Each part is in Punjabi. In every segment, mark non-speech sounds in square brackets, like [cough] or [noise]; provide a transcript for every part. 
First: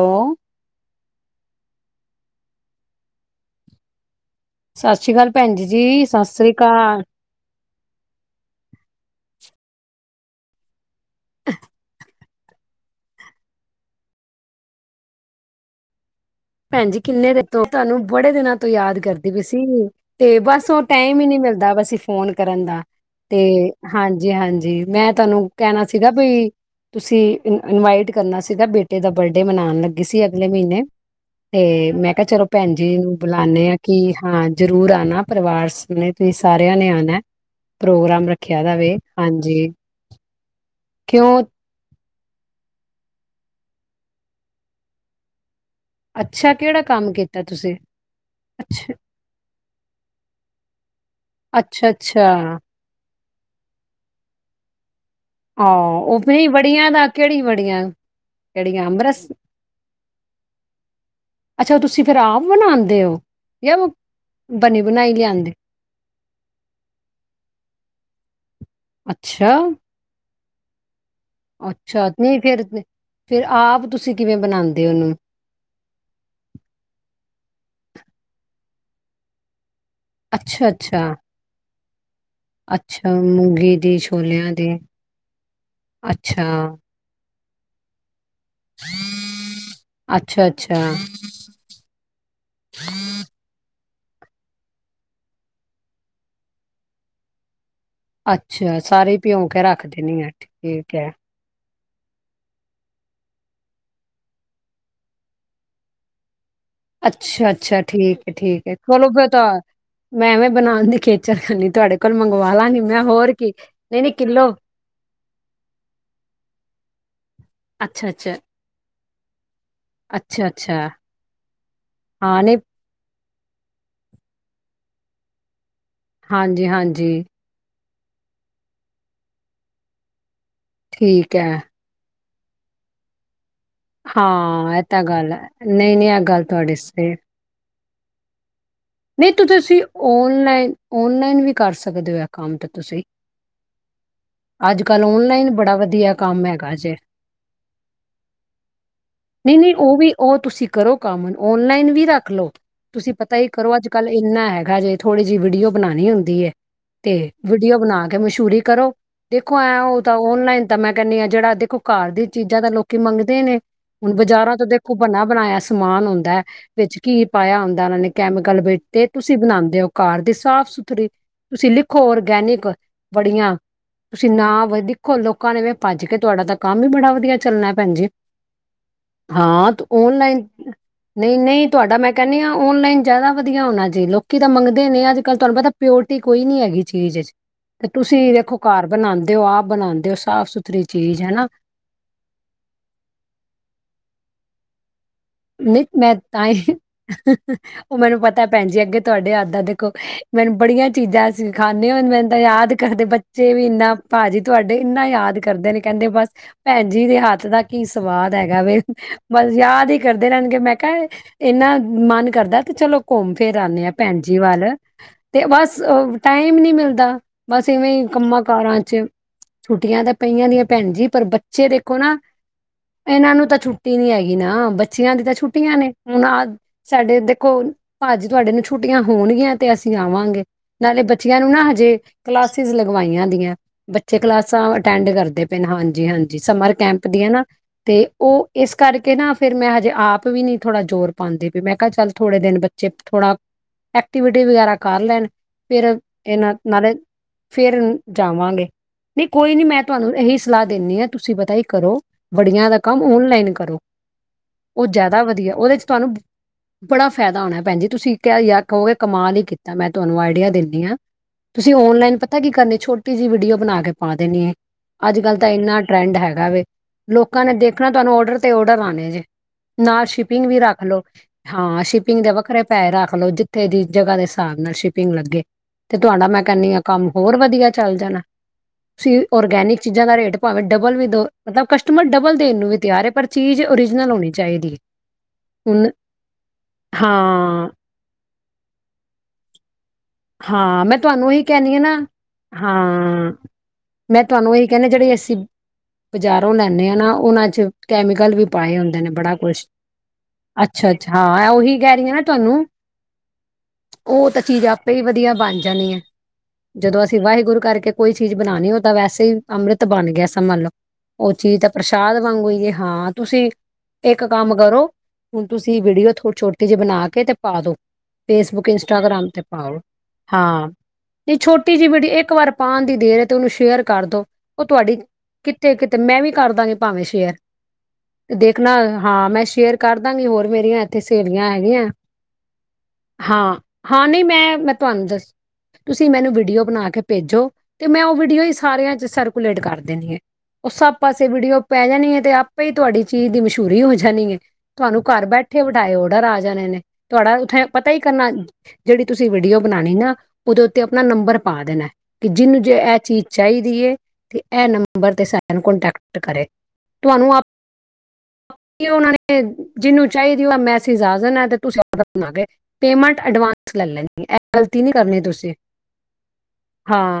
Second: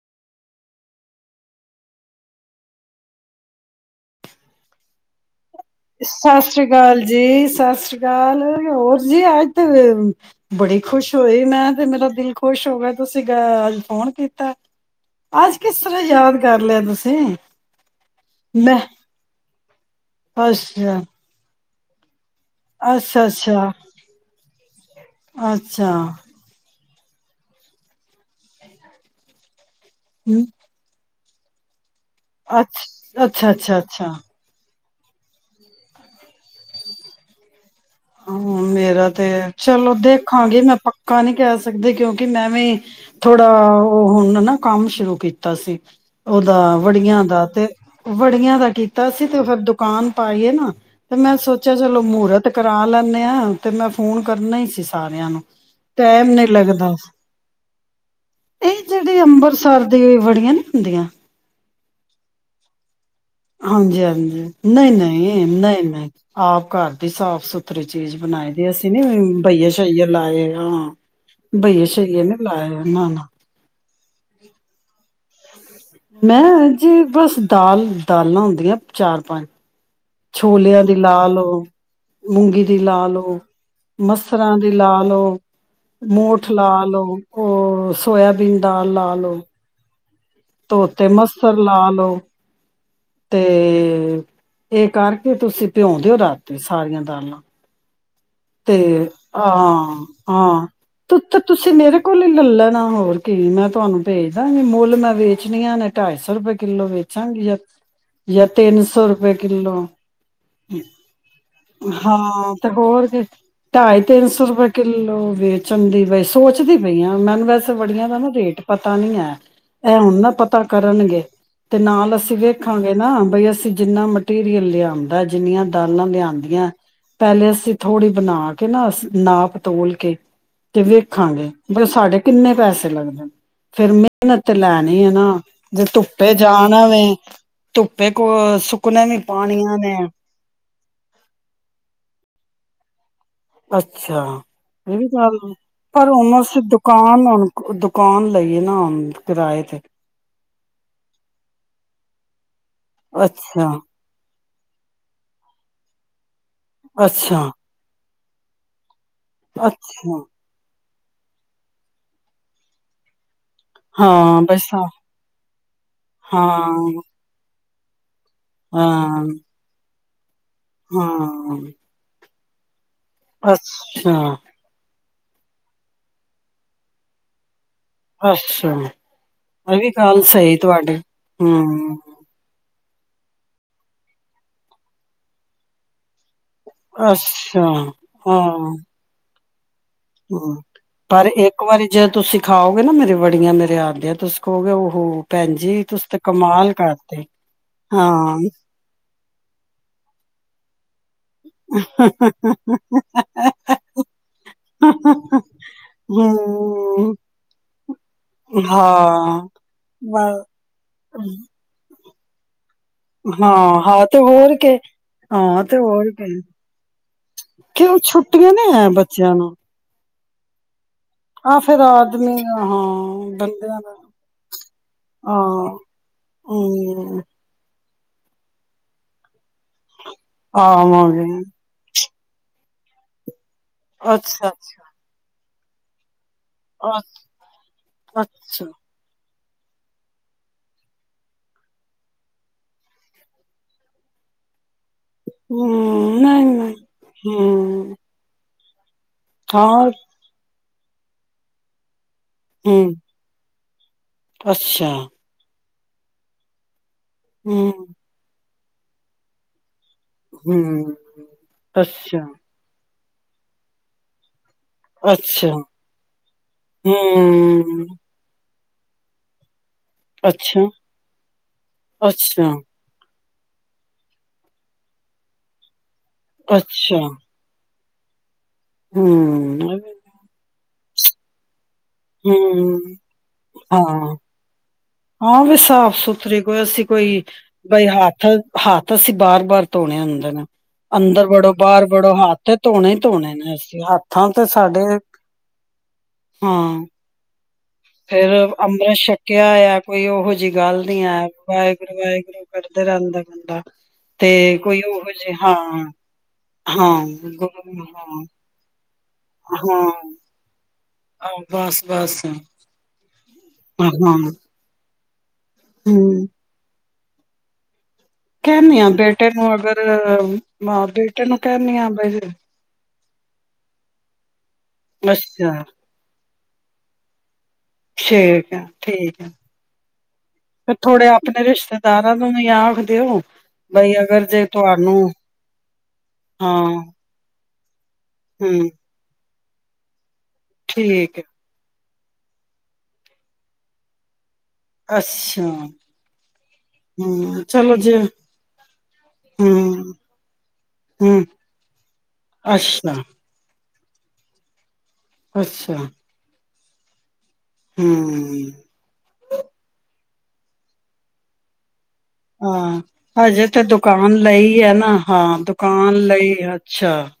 ਹੈਲੋ ਸਾਸ਼ੀ ਅਕਾਲ। ਭੈਣ ਜੀ ਜੀ ਸਤਿ ਸ੍ਰੀ ਸਾਸ੍ਰੀ ਕਾਲ ਅਕਾਲ ਜੀ ਸਾਸ੍ਰੀ ਕਾਲ, ਹੋਰ? ਜੀ ਅੱਜ ਤੇ [unintelligible] ਬੜੇ। ਖੁਸ਼ ਹੋਏ, ਮੈਂ ਤੇ ਮੇਰਾ ਦਿਲ। ਖੁਸ਼ ਹੋ ਗੇ ਤੁਸੀਂ ਗਜ ਫੋਨ ਕੀਤਾ। ਅੱਜ ਕਿਸ ਤਰ੍ਹਾਂ ਯਾਦ ਕਰ ਲਿਆ ਭੈਣਜੀ ਤੁਸੀਂ ਕਿੰਨੇ ਦਿਨ ਤੋਂ, ਤੁਹਾਨੂੰ ਬੜੇ ਦਿਨਾਂ ਤੋਂ ਮੈਂ ਯਾਦ ਕਰਦੀ ਪਈ ਸੀ ਤੇ ਬਸ ਓਹ ਅੱਛਾ ਟਾਈਮ ਹੀ ਨਹੀਂ ਮਿਲ [unintelligible] ਅਸੀਂ ਫੋਨ। ਕਰਨ ਦਾ ਅੱਛਾ ਤੇ ਅੱਛਾ ਹਾਂਜੀ, ਹਾਂਜੀ। ਮੈਂ ਤੁਹਾਨੂੰ ਕਹਿਣਾ ਅੱਛਾ ਸੀਗਾ ਵੀ। ਤੁਸੀਂ ਇ ਇਨਵਾਈਟ ਕਰਨਾ ਸੀਗਾ, ਬੇਟੇ ਦਾ ਬਰਡੇ ਮਨਾਣ ਲੱਗੀ ਸੀ ਹਮ ਅਗਲੇ ਮਹੀਨੇ। ਤੇ ਮੈਂ ਚਲੋ ਭੈਣ ਅੱਛ ਜੀ ਇਹ ਨੂੰੂੰ ਅੱਛਾ ਬੁਲਾਉਂਦੇ ਹਾਂ ਅੱਛਾ ਕਿ ਅੱਛਾ ਹਾਂ ਜੋਂ। ਜ਼ਰੂਰ ਆਉਣਾ ਪਰਿਵਾਰ ਸਨੇ ਤੁਸੀਂ ਸਾਰਿਆਂ ਨੇ ਆਉਣਾ। ਹਾਂ ਮੇਰਾ ਤੇ ਚਲੋ ਦੇਖਾਂਗੇ। ਮੈਂ ਪੱਕਾ ਨਹੀਂ ਕਿਉਂ ਕਹਿ ਸੱਖਦੀ ਕਿਉਂ? ਕਿ, ਮੈਂ ਵੀ ਥੋੜਾ ਉਹ ਹੁਣ ਨਾ ਕੰਮ ਸ਼ੁਰੂ ਕੀਤਾ ਸੀ। ਅੱਛਾ ਉਹਦਾ ਕਿਹੜਾ ਕੰਮ ਵੜੀਆਂ ਕੀਤਾ ਦਾ ਤੇ- ਤੁਸੀਂ ਵੜੀਆਂ ਦਾ ਅੱਛਾ ਕੀਤਾ ਸੀ, ਤੇ ਫਿਰ ਦੁਕਾਨ। ਪਾਈਏ ਨਾ। ਤੇ, ਮੈਂ ਸੋਚਿਆ ਅੱਛਾ ਚਲੋ ਅੱਛਾ ਮੂਹਰਤ। ਲਾਨੇ ਹਾਂ ਤੇ ਮੈਂ ਨਾਲ ਫੋਨ ਕਰਨਾ ਹੀ ਸੀ। ਸਾਰਿਆਂ ਨੂੰ ਟਾਈਮ ਨੀ ਹਾਂ ਬੜੀਆਂ ਲੱਗਦਾ ਦਾ ਕਿਹੜੀ ਵੜੀਆਂ ਇਹ ਜਿਹੜੀਆਂ ਜਿਹੜੀ ਅੰਮ੍ਰਿਤਸਰ ਅੰਬਰਸਰ ਦੀ ਵੜੀਆਂ ਨੀ ਹੁੰਦੀਆਂ ਅੱਛਾ ਤੁਸੀਂ ਫਿਰ ਆਪ ਬਣਾਦੇ ਹੋ। ਜਾਂ ਉਹ ਹਾਂਜੀ-ਹਾਂਜੀ ਬਣੀ ਨਹੀਂ ਬਣਾਈ ਨਹੀਂ ਲਿਆਂਦੇ -ਨਹੀਂ ਨਹੀਂ ਆਪ ਘਰ ਦੀ ਸਾਫ਼ ਸੁਥਰੀ ਚੀਜ਼ ਬਣਾਈ ਦੀ ਅਸੀਂ ਨਹੀਂ ਅੱਛਾ ਬਹੀਆ, ਸ਼ਹੀਆ। [unintelligible] ਅੱਛਾ, ਤੁਸੀਂ ਨਾ ਫਿਰ ਆਪ ਤੁਸੀਂ ਕਿਵੇਂ ਬਣਾਦੇ ਹੋ ਉਹਨੂੰ। ਮੈਂ, ਜੀ ਬਸ ਦਾਲ- ਦਾਲਾਂ ਹੁੰਦੀਆਂ ਚਾਰ ਪੰਜ। ਅੱਛਾ ਛੋਲਿਆਂ ਦੀ ਅੱਛਾ ਲਾ ਲਓ। ਮੂੰਗੀ ਦੀ ਲਾ ਅੱਛਾ ਲਓ, ਮੂੰਗੀ ਦੀ ਛੋਲਿਆਂ ਮਸਰਾਂ ਦੀ ਲਾ ਲਓ, ਅੱਛਾ ਮੋਠ ਲਾ ਲਓ। [unintelligible] [unintelligible] ਸੋਇਆਬੀਨ ਦਾਲ ਲਾ ਲਓ। ਅੱਛਾ ਅੱਛਾ ਧੋਤੇ ਮਸਰ ਲਾ ਲਓ, ਤੇ। ਇਹ ਕਰਕੇ, ਤੁਸੀਂ ਭਿਉਂਦੇਓ ਰਾਤੀ ਸਾਰੀਆਂ ਦਾਲਾਂ। ਅੱਛਾ, ਤੇ ਸਾਰੇ ਭਿਉਂ ਕੇ ਰੱਖ ਦੇਨੀ ਆ ਠੀਕ ਹੈ। ਅੱਛ ਮੇਰੇ ਕੋਲ ਹੀ ਲਲ ਲੈਣਾ ਹੋਰ ਕੀ ਮੈਂ ਤੁਹਾਨੂੰ ਭੇਜਦਾ ਗੀ ਮੁੱਲ ਮੈਂ ਵੇਚਣੀਆਂ ਨੇ ਢਾਈ ਸੌ ਰੁਪਏ ਕਿੱਲੋ ਵੇਚਾਂਗੀ ਜਾਂ ਅੱਛਾ-ਅੱਛਾ, ਠੀਕ ਜਾਂ ਹੈ-ਠੀਕ ਹੈ ਤਿੰਨ ਸੌ ਚਲੋ ਫਿਰ ਰੁਪਏ ਤਾਂ, ਕਿੱਲੋ ਮੈਂ ਐਵੇਂ ਬਨਾਣ ਦੀ ਖੇਚਲ਼ ਹਾਂ ਤੇ ਹੋਰ ਕੇ, ਕੀ ਨਹੀਂ ਨਹੀਂ ਢਾਈ-ਤਿੰਨ ਸੌ ਕਿਲੋ ਰੁਪਏ ਕਿੱਲੋ ਵੇਚਣ ਦੀ ਬਸ ਸੋਚਦੀ ਪਈ ਆ ਮੈਨੂੰ ਵੈਸੇ ਬੜੀਆਂ ਅੱਛਾ ਦਾ ਨਾ ਅੱਛਾ ਰੇਟ ਪਤਾ ਨੀ ਐ, ਇਹ ਹੁਣ ਨਾ ਪਤਾ ਅੱਛਾ-ਅੱਛਾ, ਕਰਨਗੇ। ਤੇ ਨਾਲ ਅਸੀਂ ਹਾਂ ਨਹੀਂ ਵੇਖਾਗੇ ਨਾ। ਬਈ ਅਸੀਂ ਜਿੰਨਾ ਮਟੀਰੀਅਲ ਲਿਆਦਾਂ ਜਿੰਨੀਆਂ ਦਾਲਾਂ ਲਿਆਂਦ ਜੀ ਹਾਂਜੀ। ਥੋੜ੍ਹੀ ਬਣਾ ਕੇ ਨਾ ਸ ਨਾਪ-ਤੋਲ ਕੇ। ਤੇ ਠੀਕ ਵੇਖਾਗੇ, ਹੈ। ਬੀ ਸਾਡੇ ਕਿੰਨੇ ਪੈਸੇ ਲੱਗਦੇ ਨੇ? ਫੇਰ ਮਿਹਨਤ ਤੇ ਹਾਂ, ਇਹ ਲੈਣੀ ਤਾਂ ਏ ਗੱਲ ਨਾ ਹੈ, ਜੇ ਨਹੀਂ-ਨਹੀਂ ਇਹ ਧੁੱਪੇ ਗੱਲ ਤੁਹਾਡੀ ਜਾਣਾ ਸਹੀ ਵੇ। ਧੁੱਪੇ, ਕੋਲੋ ਸੁਕ ਨਹੀਂ ਤੂੰ ਤੁਸੀਂ ਔਨਲਾਈਨ ਔਨਲਾਈਨ ਵੀ। ਕਰ ਸਕਦੇ ਹੋ ਇਹ ਕੰਮ ਤੇ ਤੁਸੀਂ। ਅੱਛਾ ਅੱਜ ਇਹ ਕੱਲ੍ਹ ਵੀ ਗੱਲ ਔਨਲਾਈਨ ਏ। ਬੜਾ ਪਰ ਵਧੀਆ ਹੁਣ ਕੰਮ ਅਸੀਂ ਹੈਗਾ ਜੇ ਦੁਕਾਨ ਹੁਣ ਦੁਕਾਨ ਲਈਏ ਨਾ ਹੁਣ ਨਹੀਂ ਕਿਰਾਏ ਨਹੀਂ ਤੇ ਉਹ ਵੀ ਉਹ ਤੁਸੀਂ ਕਰੋ ਕੰਮ ਔਨਲਾਈਨ ਵੀ ਰੱਖ ਲਓ ਤੁਸੀਂ ਪਤਾ ਹੀ। ਅੱਛਾ ਕਰੋ ਅੱਜ ਕੱਲ੍ਹ ਇੰਨਾ ਐ। ਆਾ ਹੈ ਥੋੜੀ ਜਿਹੀ ਵੀਡੀਓ ਬਣਾਣੀ ਹੁੰਦੀ ਹੈ। ਤੇ ਅੱਛਾ ਵੀਡੀਓ ਬਣਾ। ਕੇ ਮਸ਼ਹੂਰੀ ਕਰੋ। ਦੇਖੋ ਐਂ ਉਹ ਤਾਂ ਅੱਛਾ ਔਨਲਾਈਨ ਤਾਂ ਮੈਂ। ਕਦੇ ਆ ਜਿਹੜਾ ਦੇਖੋ ਘਰ ਦੀ ਚੀਜ਼ਾਂ ਤਾਂ ਲੋਕੀ ਮੰਗਦੇ ਨੇ। ਹੁਣ ਹਾਂ ਬਾਜ਼ਾਰਾਂ ਤੋਂ ਬਸ ਹਾਂ ਦੇਖੋ ਬੰਨਾ ਬਣਾਇਆ ਸਮਾਨ ਆਉਂਦਾ ਵਿੱਚ ਹਾਂ ਘੀ ਪਾਇਆ। ਦਾ ਨ ਨੇ। ਕੈਮੀਕਲ ਬੇ ਤੇ ਤੁਸੀਂ ਬਣਾਉਂਦੇ ਹੋ। ਕਾਰ ਦੇ। ਸਾਫ਼ ਸੁਥਰੀ ਤੁਸੀਂ ਹਾਂ ਲਿਖੋ ਰਗੇ। ਗੇਨੇ ਕੋ। ਬੜੀਆਂ ਅੱਛਾ ਤੁਸੀਂ ਨਾ ਵ। ੋ ਲੋਕਾਂ ਨੇ ਵੀ ਭੱਜ ਕੇ ਤੁਹਾਡਾ ਤਾਂ ਕੰਮ ਈ ਬੜਾ ਵਧੀਆ ਚੱਲਣਾ। ਭੈਜੀ ਅੱਛਾ ਹਾਂ ਇਹ ਤੁ ਵੀ ਗੱਲ ਓਨਲਾਈਨ ਸਹੀ ਤੁਹਾਡੀ ਨਹੀਂ ਨਹੀਂ ਹਮ ਤੁਹਾਡਾ ਮੈਂ ਕਹਦੀ ਹ। ਓਨਲਾਈਨ। ਜਿਆਦਾ ਵਧੀਆ ਹੋਣਾ ਜੀ ਲੋਕੀ ਤਾਂ ਮੰਗਦੇ ਨੇ ਅੱਜ ਕੱਲ੍ਹ ਤੁਹਾਨੂੰ ਪਤਾ ਪਿਓਰਟੀ। ਕੋਈ ਨੀ ਹੈਗੀ ਚੀਜ਼ ਇਚ ਅੱਛਾ ਤੇ ਤੁਸੀਂ ਹਾਂ ਦੇਖੋ ਘਰ ਬਣਾਉਂਦੇ ਹੋ ਆਪ। ਬਣਾਉਂਦੇ ਹੋ ਸਾਫ਼ ਹਮ ਸੁਥਰੀ ਚੀਜ਼ ਪਰ ਹੈ ਨਾ ਇੱਕ ਵਾਰੀ ਜੇ ਤੁਸੀਂਿ ਖਾਓਗੇ ਨਾ ਮੇਰੇ ਵੜੀਆਂ ਮੇਰੇ ਆਦੇਆਂ ਤੁਸੀਂ। ਹੋ ਗਿਆ ਉਹ ਹੋ। ਨਹੀਂ ਮੈਂ ਤਾਂ ਹੀ ਉਹ ਮੈਨੂੰ ਹਾਂ ਪਤਾ ਭੈਣ ਜੀ ਅੱਗੇ ਤੁਹਾਡੇ ਆੱਦਾਂ ਦੇਖੋ ਮੈਨੂੰ। ਬੜੀਆਂ। ਚੀਜ਼ਾਂ ਸਿਖਾਦੇ ਆ ਮੈਨੂੰ ਤਾਂ ਯਾਦ ਕਰਦੇ ਬੱਚੇ ਵੀ ਇੰਨਾ ਭਾਜੀ ਤੁਹਾਡੇ ਇੰਨਾ ਯਾਦ ਕਰਦੇ ਨੇ ਕਹਿੰਦੇ ਬਸ ਭੈਣ ਜੀ ਹੂੰ, ਦੇ ਹੱਥ ਦਾ ਕੀ ਸਵਾਦ ਹੈਗਾ ਵੀ ਹਾਂ, ਬਸ ਯਾਦ ਹੀ। ਬ ਕਰਦੇ ਰਹਿਣਗੇ ਮੈਂ ਕਿਹਾ ਇਹਨਾ। ਮਨ ਕਰਦਾ। ਤੇ ਚਲੋ ਘੁੰਮ ਫਿਰ ਹਾਂ, ਆਂਦੇ ਆ ਹਾਂ ਤੇ ਭੈਣ ਜੀ ਹੋਰ ਵੱਲ ਕੇ ਤੇ ਹਾਂ ਬਸ ਹੋਰ ਕੇ ਟਾਈਮ ਨੀ ਮਿਲਦਾ ਬਸ ਕਿਉਂ ਇਵੇਂ ਕੰਮਾਂ ਛੁੱਟੀਆਂ ਨੇ ਕਾਰਾਂ ਹੈ ਚ ਬੱਚਿਆਂ ਨੂੰ ਛੁੱਟੀਆਂ ਦਾ। ਪਈਆਂ ਦੀਆਂ ਭੈਣ ਜੀ। ਪਰ ਆ ਬੱਚੇ ਫੇਰ ਦੇਖੋ ਨਾ ਆਦਮੀ ਹਾਂ ਇਹਨਾਂ ਨੂੰ ਤਾਂ ਬੰਦਿਆਂ ਦਾ ਛੁੱਟੀ ਨੀ ਹੈਗੀ ਨਾ ਬੱਚੇ ਦੀਆਂ ਦੀ ਤਾਂ ਛੁੱਟੀਆਂ ਹਾਂ ਨੇ ਹੁਣ ਆਹ ਸਾਡੇ ਹੂੰ, ਦੇਖੋ। ਭਾਜੀ ਤੁਹਾਡੇ ਨੂੰ ਛੁੱਟੀਆਂ ਹੋਣਗੀਆਂ ਤੇ ਅਸੀਂ ਆਵਾਂਗੇ ਨਾਲੇ ਆਵਾਂਗੇ ਬੱਚਿਆਂ ਨੂੰ ਨਾ ਹਜੇ ਕਲਾਸਿਸ ਲਗਵਾਈਆਂ ਦੀਆਂ। ਬੱਚੇ ਅੱਛਾ ਕਲਾਸਾਂ ਅੱਛਾ ਅਟੈਂਡ ਕਰਦੇ ਹਾਂਜੀ ਹਾਂਜੀ। ਸਮਰ ਅੱ ਕੈਂਪ ਦੀਆਂ ਨਾ ਤੇ ਉਹ ਅੱਛਾ ਇਸ ਕਰਕੇ ਨਾ ਫਿਰ ਮੈਂ ਜੈ ਆਪ ਵੀ ਨਹੀਂ ਥੋੜਾ ਜੋੋਰ ਪਾਦੀ ਪੀ ਮੈਂ ਕਿਹਾ ਚੱਲ ਥੋੜੇ ਦਿਨ ਬੱਚੇ ਥੋੜਾ ਐਕਟੀਵਿਟੀ ਵਗੈਰਾ ਕਰ ਲੈਣ ਫਿਰ ਹੂੰ, ਨਹੀਂ ਇਹਨਾਂ ਨਹੀਂ ਨਾਲੇ ਫਿਰ ਹੂੰ, ਜਾਵਾਂਗੇ। ਨਹੀਂ ਕੋਈ ਨੀ ਮੈਂ ਹਾਂ ਤੁਹਾਨੂੰ ਇਹੀ ਸਲਾਹ ਦਿੰਦੇ ਹਾਂ ਤੁਸੀਂ ਪਤਾ ਕੀ ਕਰੋ ਵੜੀਆਂ ਦਾ ਹੂੰ, ਕੰਮ ਓਨਲਾਈਨ ਕਰੋ। ਉਹ ਅੱਛਾ ਜ਼ਿਆਦਾ ਵਧੀਆ ਉਹਦੇ ਚ ਤੁਹਾਨੂੰ ਬੜਾ ਫਾਇਦਾ ਹੋਣਾ ਭੈਣ ਹੂੰ, ਜੀ ਤੁਸੀਂ ਕਯਾ ਯਾਦ ਕਹੋਗੇ ਕਮਾਲ ਹੀ ਕੀਤੀ। ਮੈਂ ਤੁਹਾਨੂੰ ਆਈਡੀਆ ਦਿੰਦੀ ਹੂੰ, ਹਾਂ ਤੁਸੀਂ ਓਨਲਾਈਨ ਅੱਛਾ ਪਤਾ ਕੀ ਕਰਨੀ ਛੋਟੀ ਜੀ ਵੀਡੀਓ ਬਣਾ ਕੇ ਪਾ ਦੇਣੀ ਐ। ਅੱਜ ਕੱਲ ਤਾਂ ਅੱਛਾ ਇੰਨਾ ਟਰੈਂਡ ਹੈਗਾ ਵੇ ਲੋਕਾਂ ਨੇ ਹੂੰ, ਦੇਖਣਾ ਤੁਹਾਨੂੰ ਔਡਰ ਤੇ ਔਡਰ ਆਣੇ ਜੇ। ਨਾਲ ਸ਼ਿਪਿੰਗ ਵੀ ਅੱਛਾ, ਰੱਖ ਲਓ ਹਾਂ ਸ਼ਿਪਿੰਗ ਦੇ ਅੱਛਾ, ਵੱਖਰੇ ਪੈਹੇ ਰੱਖ ਲੋ ਜਿੱਥੇ ਦੀ ਜਗਾ ਦੇ ਹਿਸਾਬ ਨਾਲ ਸ਼ਿਪਿੰਗ ਲੱਗੇ। ਤੇ ਤੁਹਾਡਾ ਮੈਂ ਕਹਿੰਦੀ ਹਾਂ ਅੱਛਾ, ਕੰਮ ਹੋਰ ਵਧੀਆ। ਚੱਲ ਜਾਣਾ। ਤੁਸੀ ਹੂੰ, ਔਰਗੈਨਿਕ ਚੀਜ਼ਾਂ ਦਾ ਰੇਟ ਡਬਲ ਵੀ ਦੋ ਮਤਲਬ ਕਸ਼ਟਮਰ ਕਸ਼ਟਮਰ ਡਬਲ ਦੇਣ ਨੂੰ ਵੀ ਹੂੰ, ਤਿਆਰ ਹੈ ਪਰ ਚੀਜ਼ ਓਰੀਜਨਲ ਹਾਂ, ਹੋਣੀ ਚਾਹੀਦੀ। ਹਾਂ ਵੀ ਹੁਣ ਸਾਫ਼ ਸੁਥਰੀ ਕੋਈ ਅਸੀਂ ਕੋਈ ਹਾਂ ਬਈ ਹੱਥ ਹੱਥ ਅਸੀਂ ਬਾਰ ਬਾਰ ਧੋਣੇ ਹੁੰਦੇ ਨੇ ਹਾਂ ਮੈਂ ਅੰਦਰ ਤੁਹਾਨੂੰ ਉਹੀ ਵੜੋ ਕਹਿੰਦੀ ਹਾਂ ਬਾਹਰ ਨਾ ਵੜੋ ਹੱਥ ਤੇ ਧੋਣੇ ਹੀ ਹਾਂ ਧੋਣੇ ਨੇ ਅਸੀਂ ਮੈਂ ਹੱਥਾਂ ਤੇ ਤੁਹਾਨੂੰ ਇਹੀ ਸਾਡੇ ਕਹਿੰਦੇ ਜਿਹੜੇ ਅਸੀਂ ਬਾਜ਼ਾਰੋਂ ਹਾਂ। ਲੈਂਦੇ ਨਾ ਉਹਨਾਂ 'ਚ ਫਿਰ ਕੈਮੀਕਲ ਵੀ ਪਾਏ ਅੰਮ੍ਰਿਤ ਹੁੰਦੇ ਨੇ ਸ਼ਕ ਬੜਾ ਕਿਆ ਕੁਛ ਯਾਂ ਕੋਈ ਉਹੋ ਜਿਹੀ ਗੱਲ ਅੱਛਾ ਨੀ ਅੱਛਾ ਹੈ ਹਾਂ ਉਹੀ ਕਹਿ ਵਾਹਿਗੁਰੂ ਰਹੀ ਹਾਂ ਨਾ ਵਾਹਿਗੁਰੂ ਤੁਹਾਨੂੰ ਕਰਦੇ ਰਹਿੰਦਾ ਬੰਦਾ ਉਹ ਤਾਂ ਤੇ ਚੀਜ਼ ਕੋਈ ਆਪੇ ਹੀ ਉਹੋ ਵਧੀਆ ਜਿ ਹਾਂ ਬਣ ਜਾਣੀ ਹੈ ਹਾਂ ਜਦੋਂ ਅਸੀਂ ਵਾਹਿਗੁਰੂ ਗੂਰੁ ਕਰਕੇ ਕੋਈ ਹਾਂ। ਚੀਜ਼ ਬਣਾਉਣੀ ਤਾਂ ਵੈਸੇ ਵੀ ਅੰਮ੍ਰਿਤ ਹਾਂ, ਬਣ ਗਿਆ ਸਮਝ ਲਓ। ਓ ਚੀਜ਼ ਤਾ ਪ੍ਰਸ਼ਾਦ ਬਸ-ਬਸ। ਵਾਂਗੂ ਈ ਐ ਹਾਂ। ਤੁਸੀਂ ਹਾਂ ਇੱਕ ਕੰਮ ਕਰੋ। ਹੁਣ ਤੁਸੀਂ ਵੀਡੀਓ ਹੂੰ ਥੋ ਛੋਟੀ ਜੀ ਬਣਾ ਨੀ ਤੇ ਪਾ ਦੋ। ਫੇਸਬੁੱਕ, ਕਹਿੰਦੀ ਆ ਇੰਸਟਾਗ੍ਰਾਮ ਬੇਟੇ ਤੇ ਨੂੰ ਪਾਓ ਅਗਰ ਹਾਂ ਮਾਂ ਬੇਟੇ ਨਈਂ ਨੂੰ ਛੋਟੀ ਕਹਿੰਦੀ ਜੀ ਆ ਵੀਡੀਓ ਬਈ ਇੱਕ ਵਾਰ ਪਾਣ ਦੀ ਦੇਰ ਐ ਤੇ ਉਹਨੂੰ ਸ਼ੇਅਰ ਕਰ ਦੋ। ਉਹ ਤੁਹਾਡੀ, ਅੱਛਾ ਕਿੱਥੇ, ਕਿਥੇ ਮੈਂ ਵੀ ਕਰਦਾਗੇ ਭਾਵੇਂ ਸ਼ੇਅਰ। ਤੇ ਠੀਕ ਦੇਖਣਾ ਐ। ਹਾਂ ਮੈਂ ਸ਼ੇਅਰ ਕਰ ਦਾਂਗੀ ਹੋਰ ਮੇਰੀਆਂ ਏਥੇ ਥੋੜੇ ਆਪਣੇ ਸਹੇਲੀਆਂ ਹੈਗੀਆਂ। ਰਿਸ਼ਤੇਦਾਰਾਂ ਨੂੰ ਵੀ ਆਖ ਦਿਓ ਹਾਂ, ਬਈ ਹਾਂ ਨਹੀਂ ਅਗਰ ਜੇ ਮੈਂ ਤੁਹਾਨੂੰ ਦੱਸ, ਤੁਸੀਂ ਮੈਨੂੰ ਵੀਡੀਓ ਹਾਂ ਬਣਾ ਕੇ ਭੇਜ ਜੋ ਤੇ ਮੈਂ ਓ ਵੀਡੀਓ ਈ ਹੂੰ ਸਾਰਿਆਂ ਚ ਸਰ ਕੁੁਲੇਡ ਕਰ ਦੇਨੀ ਐ। ਓ ਸਭ ਠੀਕ ਹੈ ਪਾਸੇ ਵੀਡੀਓ ਪੈ ਜਾਣੀ ਐ ਤੇ ਆਪੇ ਈ ਤੁਹਾਡੀ ਚੀਜ਼ ਦੀ ਮਸ਼ੁ ਹੂਰੀ ਹੋ ਜਾਨੀ ਏ। ਤੁਹਾਨੂੰ ਘਰ ਅੱਛਾ ਬੈਠੇ-ਬਠਾਏ ਓਡਰ ਆ ਜਾਣੇ ਨੇ, ਤੁਹਾਡਾ ਹੂੰ ਉੱਥੇ ਚਲੋ ਪਤਾ ਜੇ ਈ ਕਰਨਾ ਜਿਹੜੀ ਤੁਸੀਂ ਹੂੰ ਵੀਡੀਓ ਬਣਾਣੀ ਨਾ ਉਹਦੇ ਉੱਤੇ ਆਪਣਾ ਹੂੰ ਨੰਬਰ ਪਾ ਦੇਨਾ ਐ ਕਿ ਜਿਹਨੂੰ ਜੇ ਅੱਛਾ ਇਹ ਚੀਜ਼ ਚਾਹੀ ਦੀ ਏ ਤੇ ਐ ਨੰਬ ਨੰਬਰ ਤੇ ਸਾ ਨੂੰ ਅੱਛਾ ਕੋਂਟੈਕਟ ਕਰੇ। ਤੁਹਾਨੂੰ ਆਪ। ਹੂੰ ਉਹਨਾਂ ਨੇ ਜਿੰਨੁ। ਚਾਹੀਦੀ ਆਂ ਮੈਸੀਜ਼ ਆ ਜਾਣਾ ਤੇ ਤੁਸੀਂ। ਔਡਰ ਬਣਾ ਕੇ ਹਾਂ, ਪੇਮੈਂਟ ਹਜੇ ਤੇ ਐਡਵਾਂਸ ਲੈ ਦੁਕਾਨ ਲੈਣੀ ਇਹ ਲਈ ਏ ਗਲਤੀ ਨਾ, ਨਹੀਂ ਕਰਨੀ ਹਾਂ ਤੁਸੀਂ ਦੁਕਾਨ ਲਈ ਹਾਂ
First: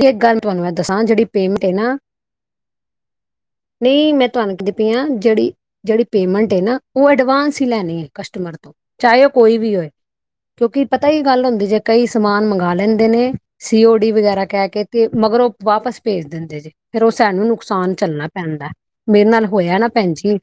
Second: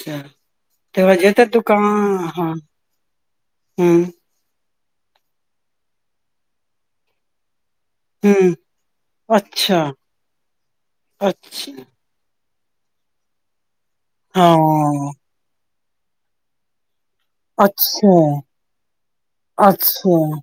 ਦੀ ਇੱਕ ਗੱਲ ਤੁਹਾਨੂੰ ਮੈਂ ਦੱਸਾਂ ਤੇ ਜਿਹੜੀ ਹਜੇ ਤੇ ਪੇਮੈਂਟ ਹੈ ਨਾ ਦੁਕਾਨ ਹ ਮ। ਦਿਪੀਆਂ ਜਿਹੜੀ-ਜਿਹੜੀ ਪੇਮੈਂਟ ਹੇ ਨਾ ਉਹ ਐਡਵਾਂਸ ਅੱਸੀ ਲੈਣੀ ਹੈ ਹੂੰ, ਕਸਟਮਰ ਤੋਂ ਚਾਹੇ ਉਹ ਕੋਈ ਵੀ ਅੱਛਾ, ਹੋਏ, ਕਿਉਂਕਿ ਪਤਾ ਹੀ ਗੱਲ ਹੁੰਦੀ ਅੱਛਾ, ਜੇ ਕਈ ਸਮਾਨ ਮੰਗ ਖਾ ਲੈਂਦੇ ਨੇ। ਸੀ ਓ ਡੀ ਵਗੈਰਾ ਕਹਿ ਕੇ ਤੇ ਹਾਂ, ਮਗਰੋ ਵਾਪਸ ਭੇਜ ਦਿੰਦੇ ਜੇ। ਫਿਰ ਉਹ ਸਾਨੂੰ ਨੁਕਸਾਨ ਅੱਛਾ, ਛੱਲਣਾ ਪੈਂਦਾ। ਮੇਰੇ ਨਾਲ ਹੋਇਆ ਨਾ ਭੈਣ ਅੱਛਾ, ਜੀ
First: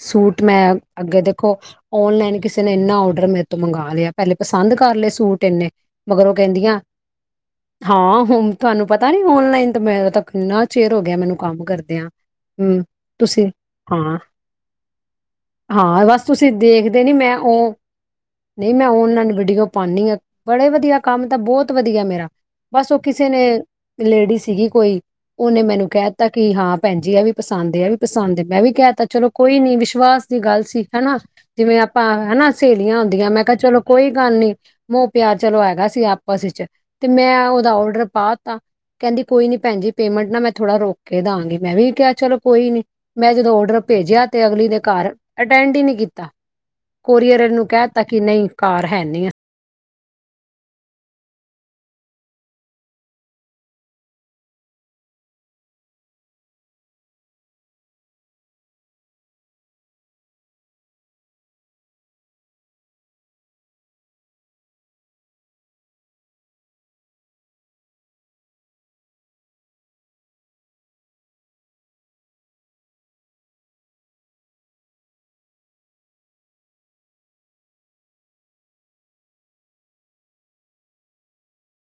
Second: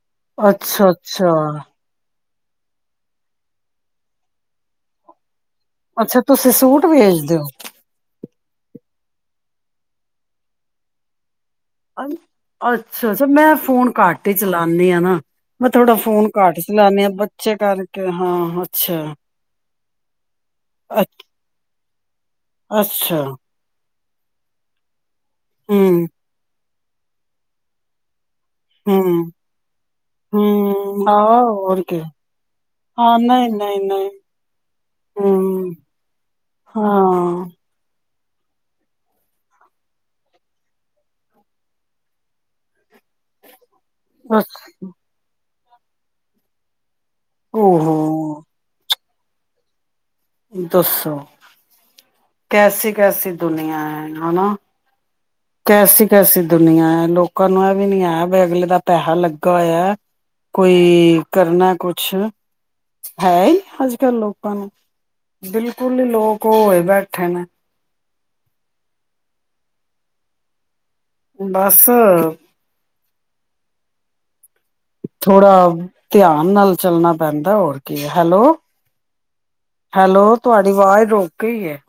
ਸੂਟ ਮੈਂ ਅੱਗੇ ਅੱਛਾ-ਅੱਛਾ, ਦੇਖੋ ਅੱਛਾ ਆਨਲਾਈਨ ਕਿਸੇ ਨੇ ਇੰਨਾ ਔਡਰ ਮੇਰੇ ਤੋਂ ਮੰਗਵਾ ਲਿਆ ਪਹਿਲੇ ਪਸੰਦ ਕਰ ਲਏ ਸੂਟ ਤਿੰਨੇ ਅੱਛਾ ਮਗਰੋਂ ਤੁਸੀਂ ਕਹਿੰਦੀਆਂ ਸੂਟ ਵੇਚਦੇ ਹੋ? ਹਾਂ ਹੁਣ ਤੁਹਾਨੂੰ ਪਤਾ ਨੀ ਔਨਲਾਈਨ ਤੇ ਮੈਂ ਤੱਕ ਇੰਨਾ ਚਿਰ ਹੋ ਗਿਆ ਮੈਨੂੰ। ਕੰਮ ਕਰਦਿਆਂ ਹਮ। ਅੱਛਾ ਅੱਛਾ ਮੈਂ ਫੋਨ ਘੱਟ ਹੀ ਚਲਾਨੀ ਆ ਨਾ ਮੈਂ ਥੋੜਾ ਹਾਂ ਬਸ ਫੋਨ ਤੁਸੀਂ ਘੱਟ ਚਲਾਨੀ ਦੇਖਦੇ ਆ ਨੀ ਮੈਂ ਬੱਚੇ ਉਹ ਕਰਕੇ ਹਾਂ ਨਹੀਂ ਮੈਂ ਅੱਛਾ ਔਨਲਾਈਨ ਵੀਡੀਓ ਪਾਉਂਦੀ ਹਾਂ ਬੜੇ ਵਧੀਆ ਅਛ। ਕੰਮ ਤਾਂ ਬਹੁਤ ਵਧੀਆ ਮੇਰਾ। ਬਸ ਉਹ ਕਿਸੇ ਨੇ ਲੇਡੀ ਸੀਗੀ ਕੋਈ। ਉਹਨੇ ਮੈਨੂੰ ਹੂੰ, ਕਹਿ ਤਾ ਕਿ ਹਾਂ। ਭੈਣਜੀ ਆ ਵੀ ਪਸ ਪਸੰਦ ਏ ਆ ਵੀ ਪਸੰਦ ਮੈਂ ਵੀ ਕਹਿ ਤਾ ਚਲੋ ਹੂੰ, ਕੋਈ ਨੀ ਵਿਸ਼ਵਾਸ ਦੀ ਗੱਲ ਸੀ ਹੂੰ, ਹਨਾ ਆਹ ਜਿਵੇਂ ਹੋਰ ਕੀ ਆਪਾਂ ਹਨਾ ਸਹੇਲੀਆਂ ਹਾਂ ਹੁੰਦੀਆਂ ਮੈਂ ਕਿਹਾ ਚਲੋ ਨਹੀਂ-ਨਹੀਂ-ਨਹੀਂ, ਕੋਈ ਗੱਲ ਨੀ ਮੋਹ ਪਿਆਰ ਚਲੋ ਹੂੰ, ਹੈਗਾ ਸੀ ਆਪਸ ਵਿੱਚ ਤੇ ਹਾਂ, ਮੈਂ ਉਹਦਾ ਔਡਰ ਪਾ ਤਾ ਕਹਿੰਦੀ ਕੋਈ ਨੀ ਭੈਣਜੀ ਪੇਮੈਂਟ ਨਾ ਮੈਂ ਥੋੜਾ ਰੁਕ ਕੇ ਦਾਂਗੀ ਮੈਂ ਵੀ ਕਿਹਾ ਚਲੋ ਕੋਈ ਨਹੀਂ। ਮੈਂ ਜਦੋਂ ਔਡਰ ਭੇਜਿਆ ਤੇ ਬਸ ਅਗਲੀ ਦੇ ਘਰ ਅਟੈਂਡ ਹੀ ਨਹੀਂ ਕੀਤਾ। ਕੋਰੀਅਰ ਆਲੇ ਨੂੰ ਕਹਿ ਓਹੋ ਦਿੱਤਾ ਕੀ ਨਹੀਂ ਘਰ ਹੈਨੀ ਆ। ਦੱਸੋ ਕੈਸੀ ਕੈਸੀ ਦੁਨੀਆਂ ਹੈ ਹਨਾ। ਕੈਸੀ ਕੈਸੀ ਦੁਨੀਆਂ ਹੈ ਲੋਕਾਂ ਨੂੰ ਇਹ ਵੀ ਨੀ ਆਇਆ ਬੀ ਅਗਲੇ ਦਾ ਪੈਸਾ ਲੱਗਾ ਹੋਇਆ ਕੋਈ ਕਰਨਾ ਕੁਛ ਹੈ ਹੀ ਅੱਜ ਕੱਲ ਲੋਕਾਂ ਨੂੰ ਬਿਲਕੁਲ ਹੀ ਲੋਕ ਹੋਏ ਬੈਠੇ ਨੇ। ਬੱਸ। ਥੋੜਾ ਧਿਆਨ ਨਾਲ ਚੱਲਣਾ ਪੈਂਦਾ ਹੋਰ ਕੀ ਹੈਲੋ ਹੈਲੋ ਤੁਹਾਡੀ ਆਵਾਜ਼ ਰੁਕ ਗਈ ਹੈ।